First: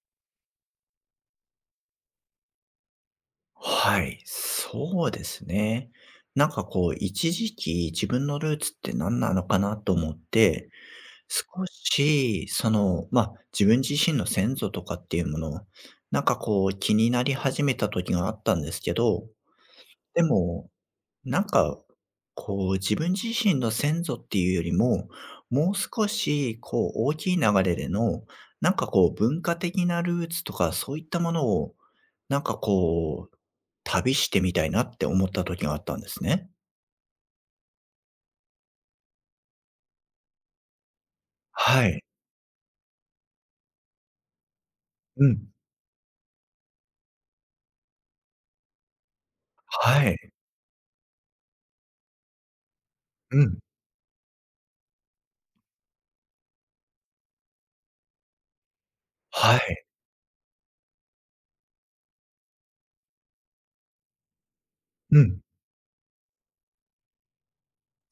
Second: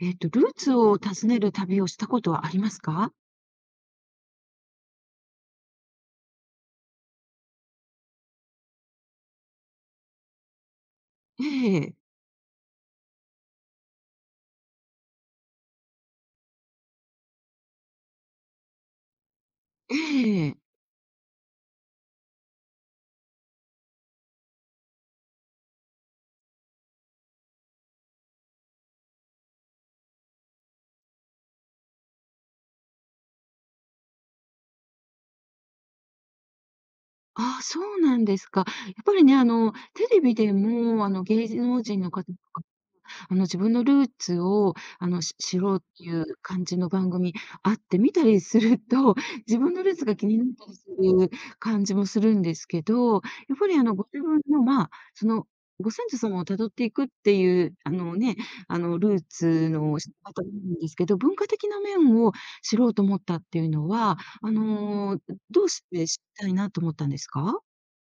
ルーツを訪ねる旅をしたことはありますか？はい、そうですね。なんかこう、一時期自分のルーツって何なのかなと思って、少ええ、し、その、まあ、自分自身の先祖とかっていうものを、なんかこう気になり始めた時があったんですけど、えでえ。も、なんか、こう自分自身の先祖っていうよりも、もう少しこう大きい流れでの、なんかこう文化的なルーツとかそういったものを、なんかこう旅してみたいなって思った時があったんですね。ああ、そうなんですか。やっぱりね、テレビでも、芸能は人い。の方と自分のルーツを、うん。知ろうっていう感じの番組あって、見たりすると、自分のルーツはが気い。になったりする感じもするんですけど、うやっん。ぱりご自分の、まあ、その、ご先祖様をたどっていくっていう、あのね、ルーはツい。の知り方なんですけど、文化的な面を知ろうと思ったっていうのは、うん。どうして知りたいなと思ったんですか？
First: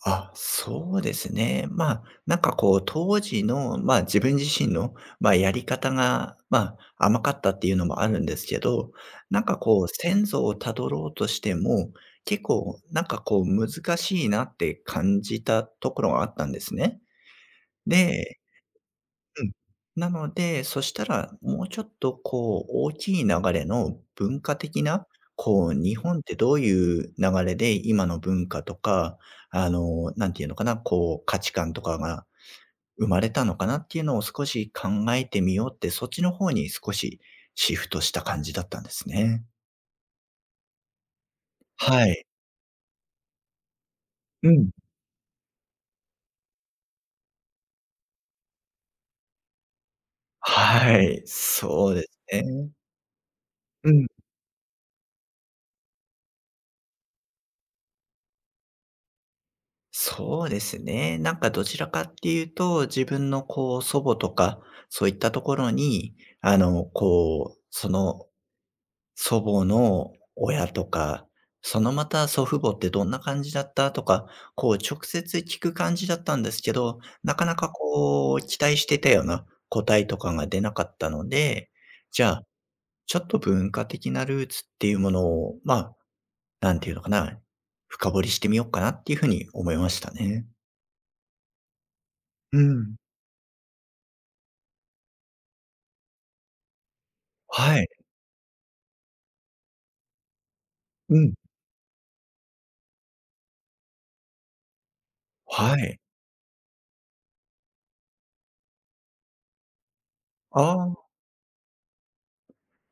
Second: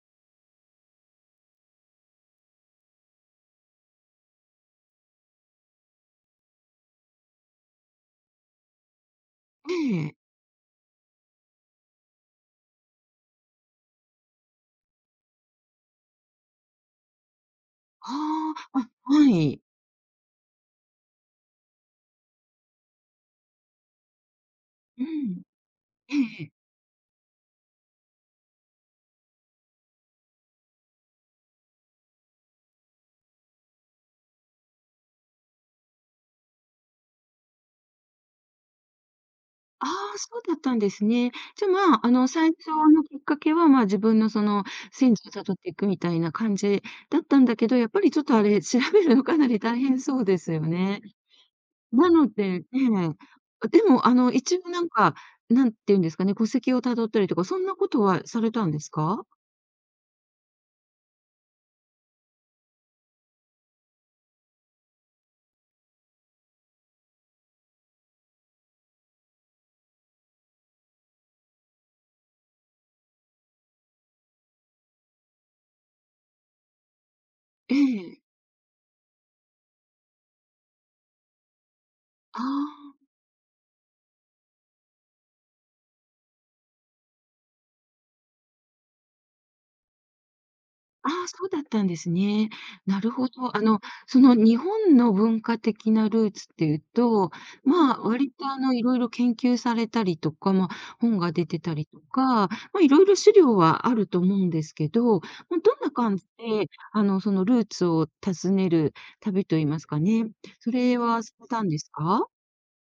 あ、そうですね。まあ、なんかこう当時の、まあ、自分自身の、まあ、やり方が、まあ、甘かったっていうのもあるんですけど、なんかえこうえ。先祖をたどろうとしても、結構なんかこう難しいなって感じたところがあったんですね。で。ああ、あ、はうん。い。なので、そしたら、もうちょっとこう、大きい流れの文化的うな、ん。こう、日本ってええ。どういう流れで今の文化とか、あの、なんていうのかな、こう、価値観とかが生まれたのかなっていうのを少し考えてみようって、そっちの方に少しシフトした感じだったんですね。ああ、そうだったんですね。じゃ、まはあ、い。最初のきっかけは、まあ、自分のそうのん。戦祖を辿っていくみたいな感じだったんだけど、やっぱりちょっとあれ、調べるのかなり大変そうですよはね。い、そうですなのでね。ええ。でうも、ん。一応なんか、なんていうんですかね、戸籍を辿ったりとか、そんなことはされたんですか？そうですね。なんかどちらかっていうと、自分のこう祖母とか、そういったところに、あの、こう、その祖母の親とか、そのまた祖父母ってどんな感じだったとか、こう直接聞く感じだったんですけど、なかなかええ。こう期待してたような答えとかが出なかったので、じゃああ、あ。ちょっと文化的なルーツっていうものを、まあ、なんていうのかな、深掘りしてみようかなっていうふうに思いましたね。ああ、そうだったんですね。うん。なるほど。その日本の文化的なルーツっていうと、はい。まあ、割といろいろ研究されたりとか、まあ、う本がん。出てたりとか、まあ、いろいろ資料はあると思うんですけど、まあ、はどんない。感じで、そのルーツを訪ねる旅と言いますかね、そああ、れはされたんですか？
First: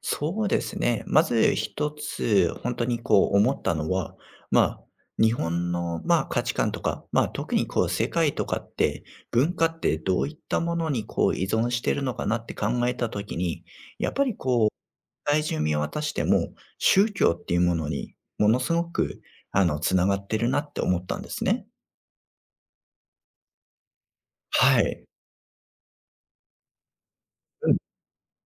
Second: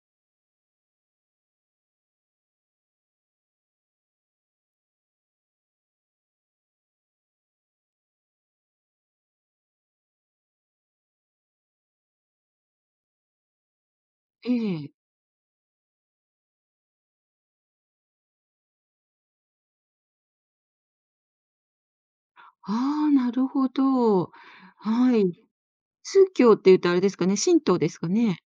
そうですね。まず一つ、本当にこう思ったのは、まあ、日本の、まあ、価値観とか、まあ、特にこう世界とかって、文化ってどういったものにこう依存してるのかなって考えたときに、やっぱりえこう、え。世界見渡しても、宗教っていうものにものすごく、あの、つながってるなって思ったんですね。ああ、なるほど。はい。はい。宗教って言うとあれですかね、神うん。道ですかね？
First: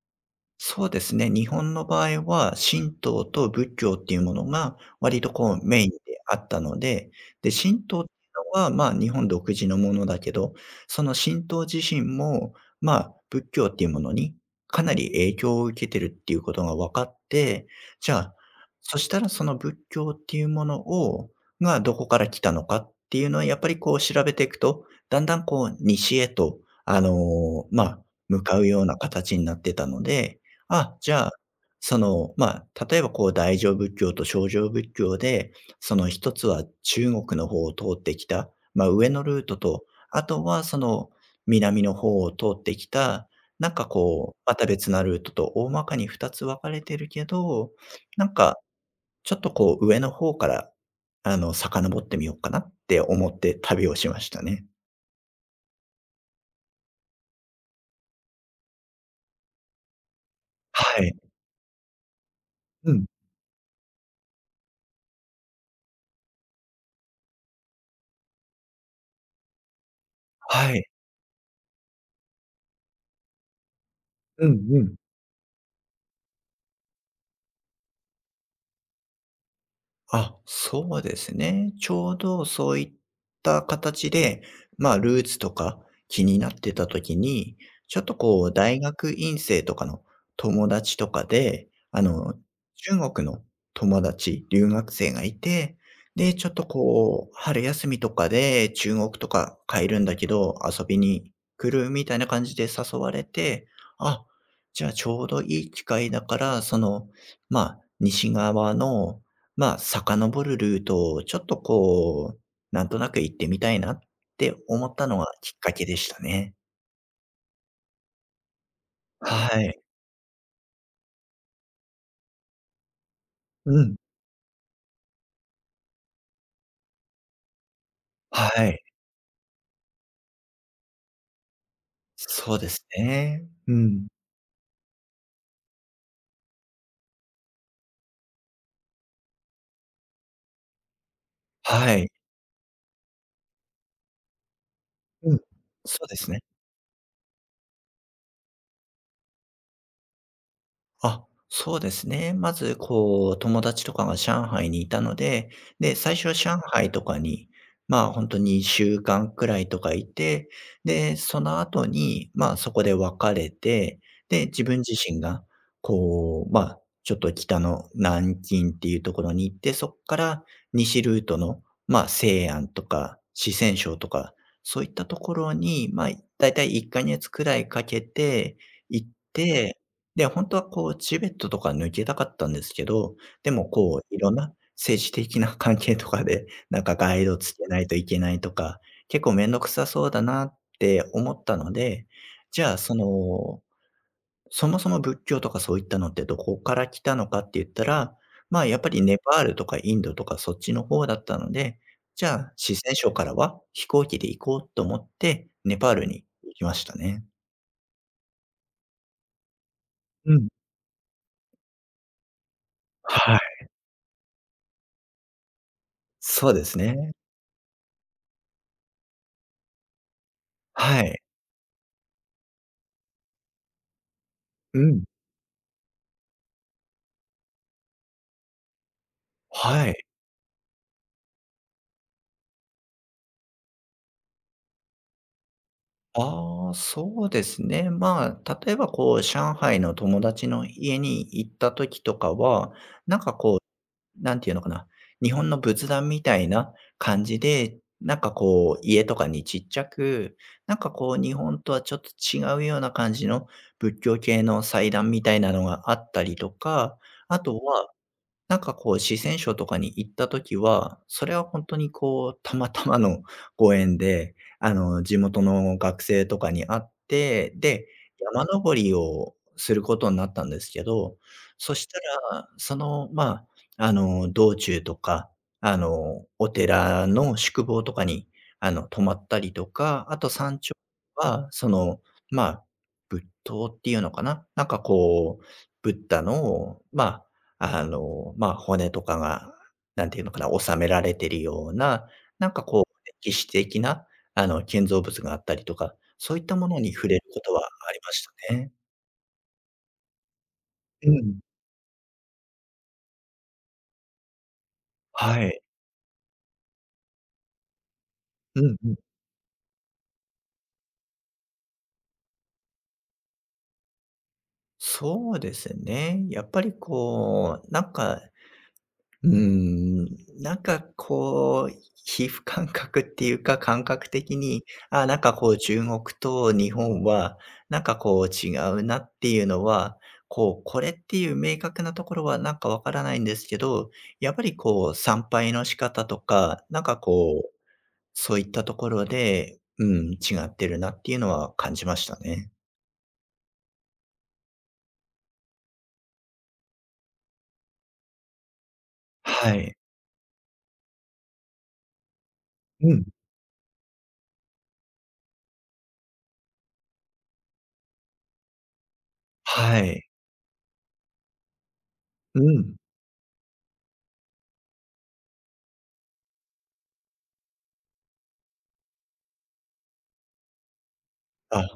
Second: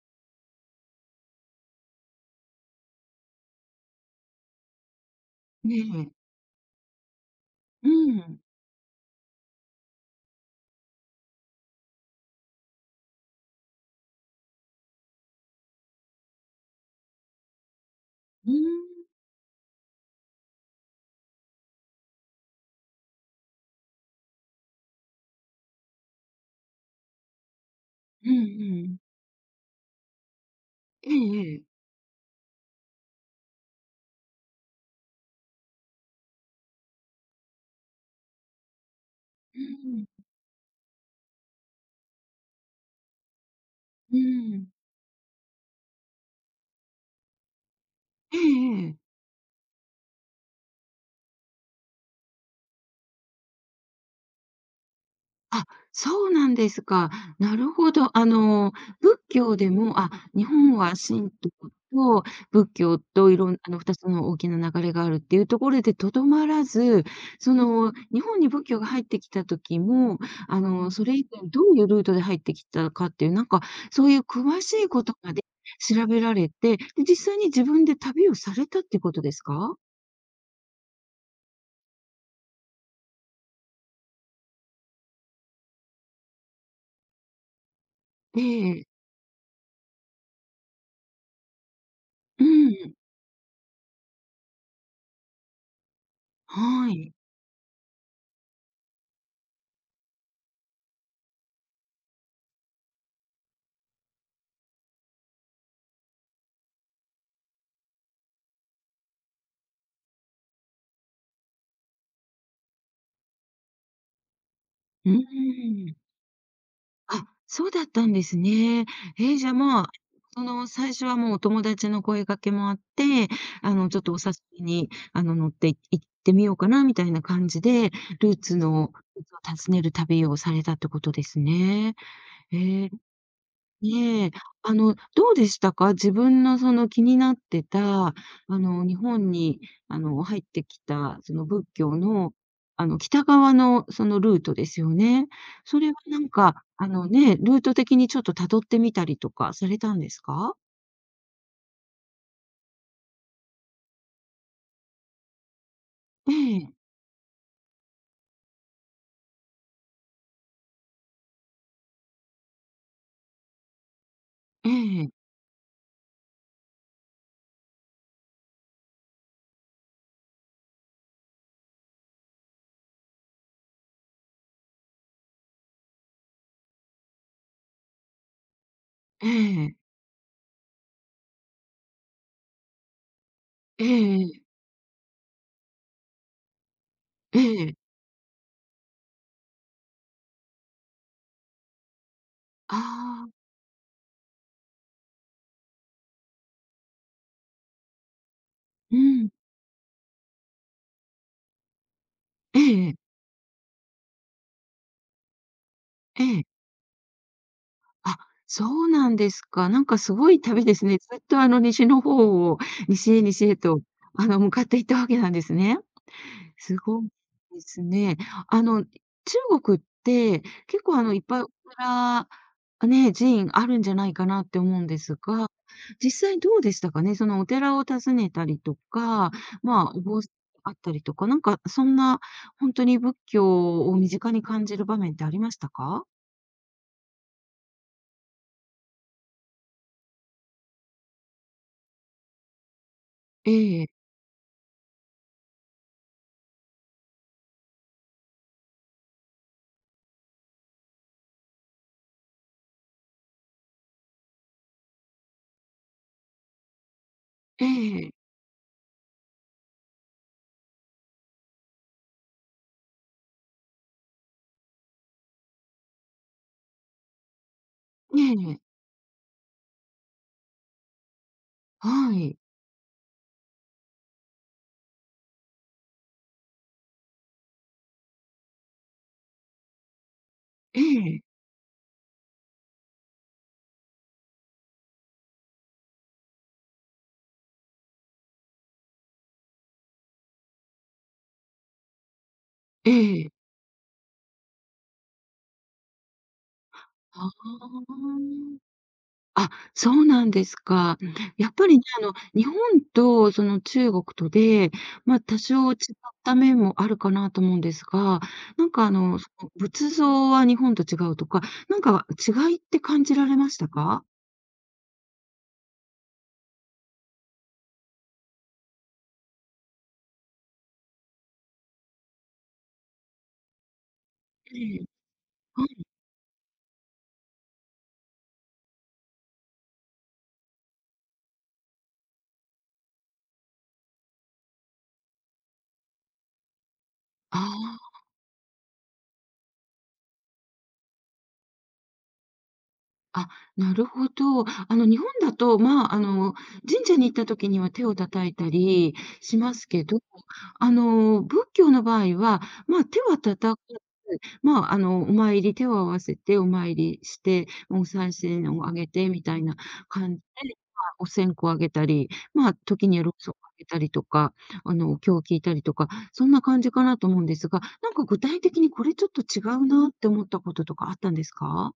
そうですね。日本の場合は、神道と仏教っていうものが割とこうねメインえ。であったので、で、神う道っていん。うのは、まあ、日本独自のものだけど、その神道自身も、まあ、仏教っていうものにかなり影響を受けてるっていうことが分かって、じゃあ、うそしん。たらその仏教っていうものがどこから来たのかっていうのはやっぱりこう調べていくと、だんだんこう西へと、あの、まあ、うんう向かうようなん。形になってたので、あ、えじゃあ、えええ。その、まあ、例えばこう大乗仏教と小乗仏教で、その一つは中国の方を通ってきた、まあ、上のルートうと、んうん、あとはその南の方を通ってきた、なんかうこう、またん。別なルートと大まかに二つ分かれてるけど、なんえかえええ。ちょっとこう上の方から、あの、遡ってみようかなって思って旅をしましたね。あ、そうなんですか。なるほど。仏教でも、あ、日本ははい。神道と仏う教ん。といろん2つの大きな流れがあるっていうところでとどまらず、その、日本に仏教が入ってきた時も、はい。それ以前どういうルートで入ってきたかっていう、なんか、そういううん詳しういん。ことまで調べられて、で、実際に自分で旅をされたってことですか？あ、そうですね。ちょうどそういった形で、まあ、ルーツとか気になってた時に、ちょっとこう、え大え。学院生とかの友達とかで、あの、うん、中国の友達、留学生がいて、で、ちょっとはい。こう、春休みとかで中国とか帰るんだけど、遊びに来るみたいな感じで誘われて、あ、じゃあちょうどいい機会だから、その、まあ、西側の、まあ、遡るルートをちょっとこう、なんとなく行ってみたいなって思ったうーのがきっかけん。でしたね。あ、そうだったんですね。えー、じゃあ、はい。まあ、その、最初はもうお友達の声掛けもあって、うん。ちょっとお誘いに、乗ってい行ってみようかなみたいな感じで、ルーはツい。のルーツを訪ねる旅をされたってことですね。そうですえ。ね。うん。ねえ、どうでしたか？自分のその気になってた、日本に、入ってきた、その仏は教い。の、北側のそのルートですよね。うん。それはそうでなんすね。か、あのね、ルート的にちょっと辿ってみたりとかされたんですか？あ、そうですね。まず、こう、友達とかが上海にいたので、で、最初えは上え、海とかに、まあ、ほんに2週間くらいとかいて、で、その後に、まあ、そこで別れて、で、自え分自え、身が、こう、まあ、ちょっと北の南京っていうところに行って、そっから西ルートの、まあ、西安とか四川省とか、そういったところに、まあ、だいたい1か月くらいかけて行っええ、て、で、本当はこうチベットとか抜けたかったんですけど、でもこういろんええな政治的な 関係とかで、なんかガイドえつえけえないえ。といけないとか、結構めんどくさそうだなって思ったので、じゃあそああ、の、そもそも仏教とかそういったのってどこから来たのかって言ったら、まあ、やっぱうりネん、パールとかインドとかそっちの方だったので、じゃええ、ええああうあ四んえ川え省からは飛行機で行こうと思って、ネパールにええ行きましたね。あ、そうなんですか。なんかすごういん。旅ですね。ずっとあの西の方を、西へはい。西へと、向かっていったわけなんですね。そうですすごいね。ですね。中国って結構はあのいい。っぱいお寺、ね、寺院あるんじゃないかなって思ううんでん。すが、実際どうでしたかね？そのお寺を訪ねたりとか、まはあ、おい。坊さんあったりとか、なんかそんな本当に仏教を身近に感じる場面ってありましたか？ああ、そうですね。まあ、例えばこう、上海の友達の家に行った時とかは、なんかえこう、え、なんていうのかな、日本の仏壇みたいな感じで、なんかこう、家とかにちっちゃく、なんかこう、日本とはちょっと違うような感じの仏教系の祭壇みたいなのがあったりとか、あとえはえ、ええ。なんかこう、四川省とかに行った時は、それはほんとにこう、たまたまの ご縁で、あの、地元の学生とかに会って、で、山登りをすることになったんですけど、そしたはい。ら、その、まあ、あの、道中とか、あの、お寺の宿坊とかに、あの、泊まったりとか、あと山頂ええ、は、その、まあ、仏塔っていうのかな、なんかこう、ブッダの、まあの、まあ、骨とかが、なんていうのかな、収められてるような、なんかこう、ええ。歴史的な、あの、建造物があったりとか、そういったものに触れるあことはありましたあ。ね。あ、そうなんですか。うん。やっぱりね、日本とその中国とで、ま、多はい。少違った面もあるかなと思うんですが、うなんんかうん。その仏像は日本と違うとか、なんか違いって感じられましたか？そうですね。やっぱりこう、なんか、うーん、なんかこう、皮膚感覚っていうか、感覚的に、ええ。ああ、なんかこうは中い。国と日本は、なんかこう違うなっていうのは、こう、これっていう明確なところはなんかわからないんですけど、やっぱりこう参拝の仕方とか、なんかあこう、あ。そういったところで、うん、違ってるなっていうのは感じましたね。あ、なるほど。日本だと、まあ、神社に行った時には手を叩いたりしまはすい。けど、仏教の場合は、まあ、う手ん。は叩かず、まあ、お参り手を合わせてお参りして、お賽銭をあげてみたいなはい。感じで、まあ、お線香をあげたり、うまあ、ん。時にはろうそくをあげたりとか、お経を聞いたりとか、そんな感じかなと思うんですが、なんか具体的にこれちょっと違うなって思ったこととかあったんですあ、か？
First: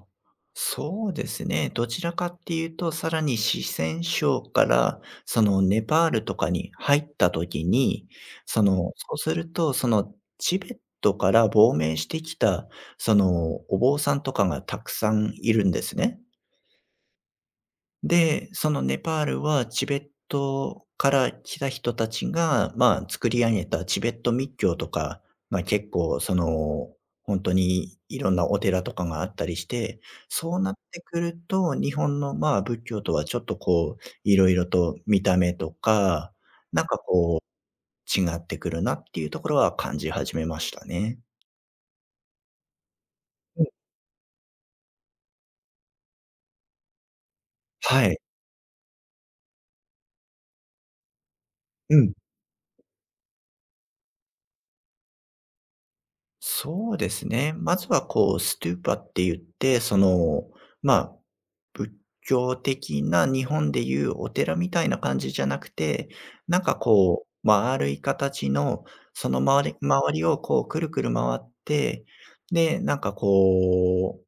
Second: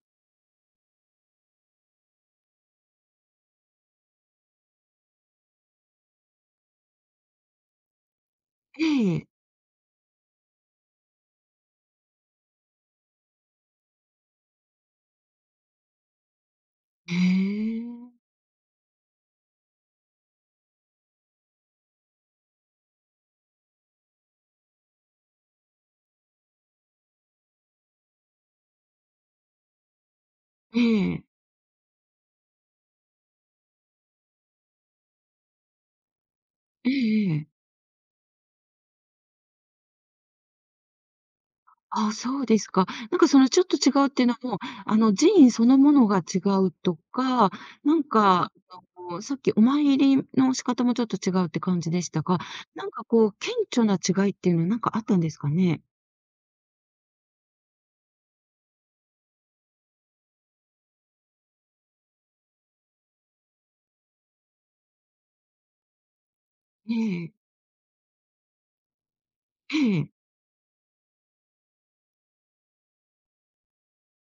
そうですね。どちらかっていうと、さらに四川省から、そのネパールとかに入った時に、そえの、そうえ。すると、そのチベットから亡命してきた、そのお坊さんとかがたくさんいるんですね。へえ。で、そのネパールはチベットから来た人たちが、まあ、作り上げたチベット密教とかが結構その、本当にいろんなお寺とかがあったりして、そうなっえてくえ。ると、日本の、まあ、仏教とはちょっとこう、いろいろと見た目とか、なんえかええこえ。う、違ってくるなっていうところは感じ始めましたね。あ、そうですか。なんかそのちょっと違うっていうのも、あの寺院そのものが違うとか、なんはい。か、さっきお参りの仕方もちょっと違うって感じうでしん。たが、なんかこう顕著な違いっていうのはなんかあったんですかね？そうですね。まずはこう、ストゥーパって言って、その、まあ仏教的な日本でいうお寺みたいな感じじゃなくて、なんかえこえ。う、丸い形の、その周りええ。周りをこうくるくる回って、で、なんかこう、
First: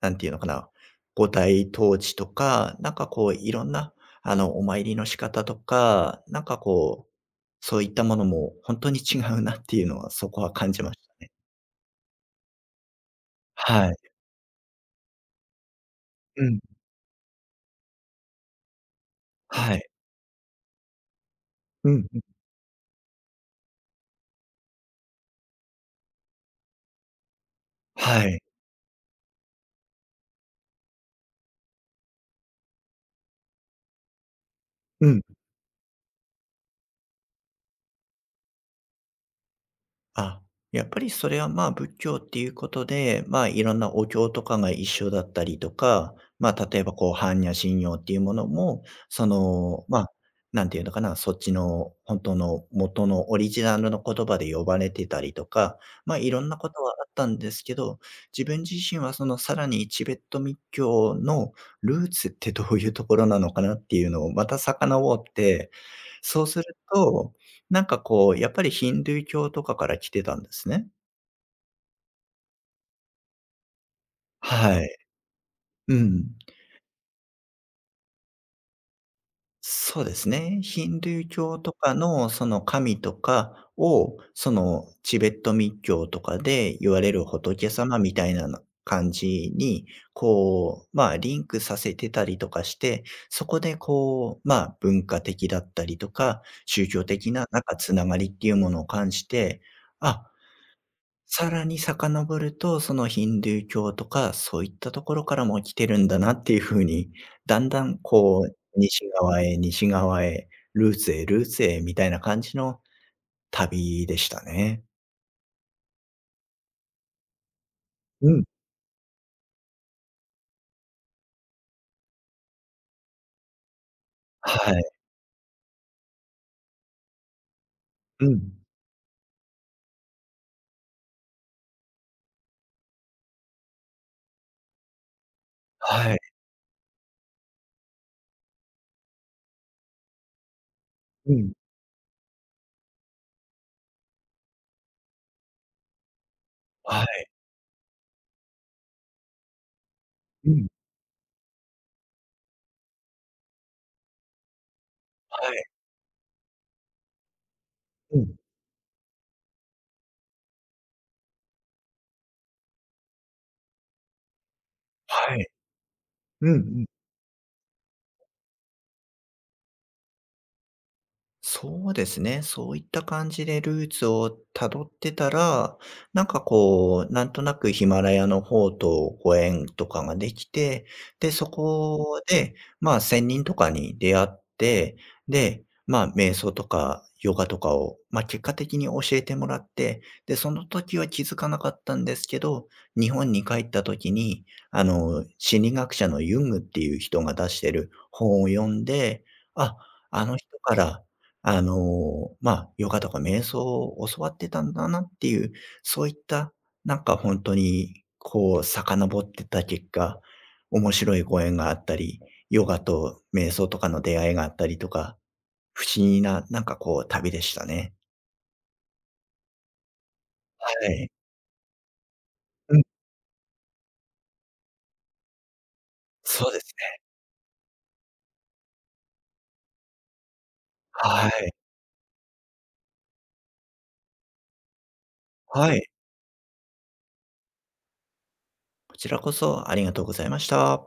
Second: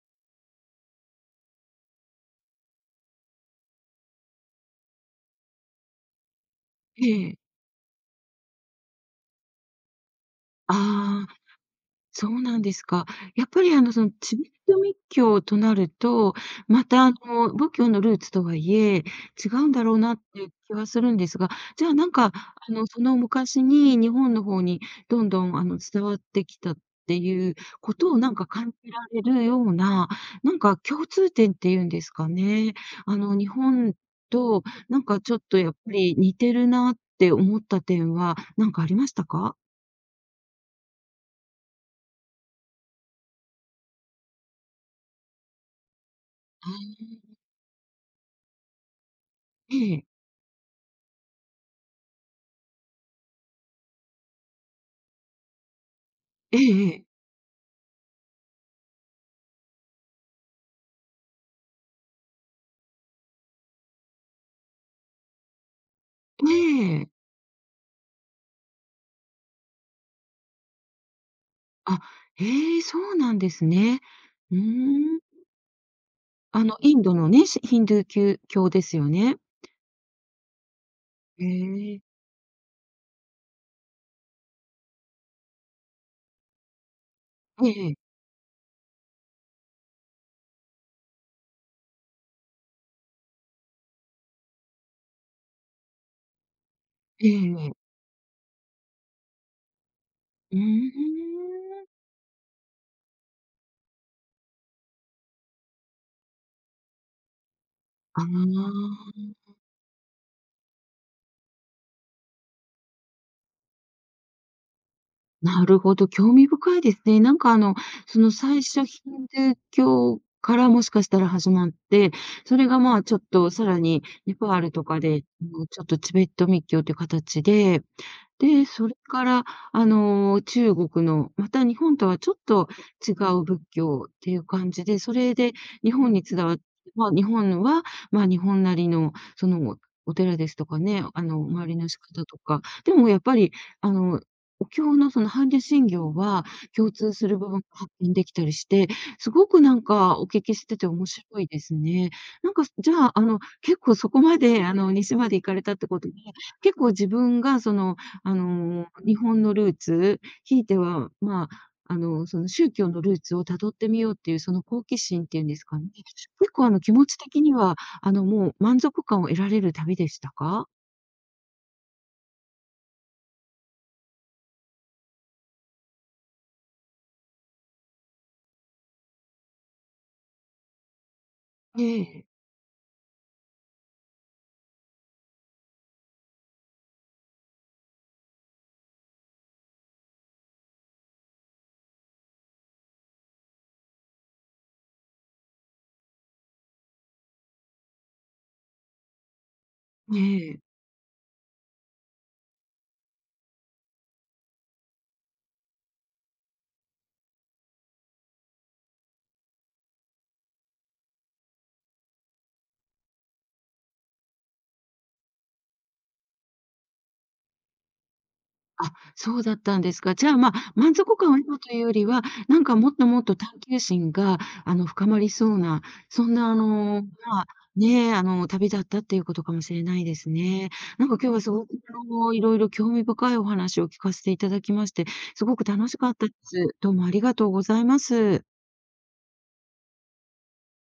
なんていうのかな、五体統治とか、なんかこういろんな、あの、お参りの仕方とか、なんかえこう、え。そういったものも本当に違うなっていうのは、そこは感じましたあね。あ。そうなんですか。やっぱりはい。そのチベット密教となると、うん。また仏教のルーツとはいえ、違うんはだい。ろうなっていう気はするんですが、じゃうあなんんうか、ん。その昔に日本の方にどんどん伝わってきたっていうことをはなんい。か感じられるような、なんか共通点っていうんですかね。日本となんうかん。ちょっとやっぱり似てるなって思った点はなんかありましたか？あ、やっぱりそれはまあ仏教っていうことで、まあいろんなお経とかが一緒だったりとか、まあは例えばい。こう般若心経っていうものも、そえの、まえ。あ、なんていうのかな、そっちの本当の元のオリジナルの言葉で呼ばれてたりとか、まあいろんなえことえはあええ。ったんですけど、自分自身はそのさらにチベット密教のルーツってどういうところなのかなっていうのをまた遡って、そうえするえ。となんかこう、やっぱりヒンドゥー教とかから来てたんですね。あ、ええ、そうなんですね。うーはい。ん。うん。インドのね、しヒンドゥー教ですよね。そうですね。ヒンドゥーへ教とかえ。のその神とかを、そのチベット密教とかで言われる仏え様え。みたいなの感じに、こう、まあ、リンクさせてたりとかして、そこでこう、まあ、文化的だったりとか、宗教え的えななんええ。かつながりっていうものを感じて、あ、うーさらにん。遡ると、そのヒンドゥー教とか、そういったところからも来てるんだなっていう風に、だんだんあこう、あ、西側へ西側へ、ルーツへルーツへみたいな感じの旅でしたね。なるほど、興味深いですね。なんかそうのん。最初ヒンドゥー教からもしかしたら始まって、それがまあ、ちょっとさらにネパーはルとい。かで、もうちょっとチベット密教という形で、うん。で、それから、中国の、また日本とはちょっと違う仏教っていう感じで、それで日本はい。に伝わってまあ、日本は、まあ、日本なりの、その、お寺ですとかね、うん。周りの仕方とか、でもやっぱり、あの、お経のその般若心経は共は通い。する部分が発見できたりして、すごくなんかお聞うきしん。てて面白いですね。なんか、じゃあ、結構そこまで、西まで行はかれい。たってことで、結構自分がそのうあん。の、日本のルーツ、ひいては、まあ、その宗教のルーツを辿ってみようっていうその好奇心っはていうい。んですかね。う結んう構あのん。気持ち的には、もう満足感を得られる旅でしたか？そうですね。そういった感じでルーツを辿ってたら、なんかこう、なんとなくヒマラヤの方とご縁とかができて、で、そえこえ、で、まあ、仙人とかに出会って、で、まあ、瞑想とかヨガとかを、まあ、結果的に教えてもらって、で、その時は気づかなかったんですけど、日本に帰った時に、あの、心理学者のユングっていう人が出してる本を読んで、あ、あの人ええ。からあの、まあ、ヨガとか瞑想を教わってたんだなっていう、そういった、なんか本当に、こう遡ってた結果、面白いご縁があったり、ヨガと瞑想とかの出会いがあったりとか、不思議な、なんかこう旅でしたね。あ、そうだったんですか。じゃあ、まはあ、満い。足感を得たというよりは、なんうかん、もっともっと探求心が、深まりそうな、そんな、そうですね。まあ、ねえ、旅だったっていうことかもしれないですね。なんかは今日はすい。ごく、いろいろ興味深いお話を聞かせていただきまして、すごくはい。楽しかったです。どうもありがとうございます。こちらこそありがとうございました。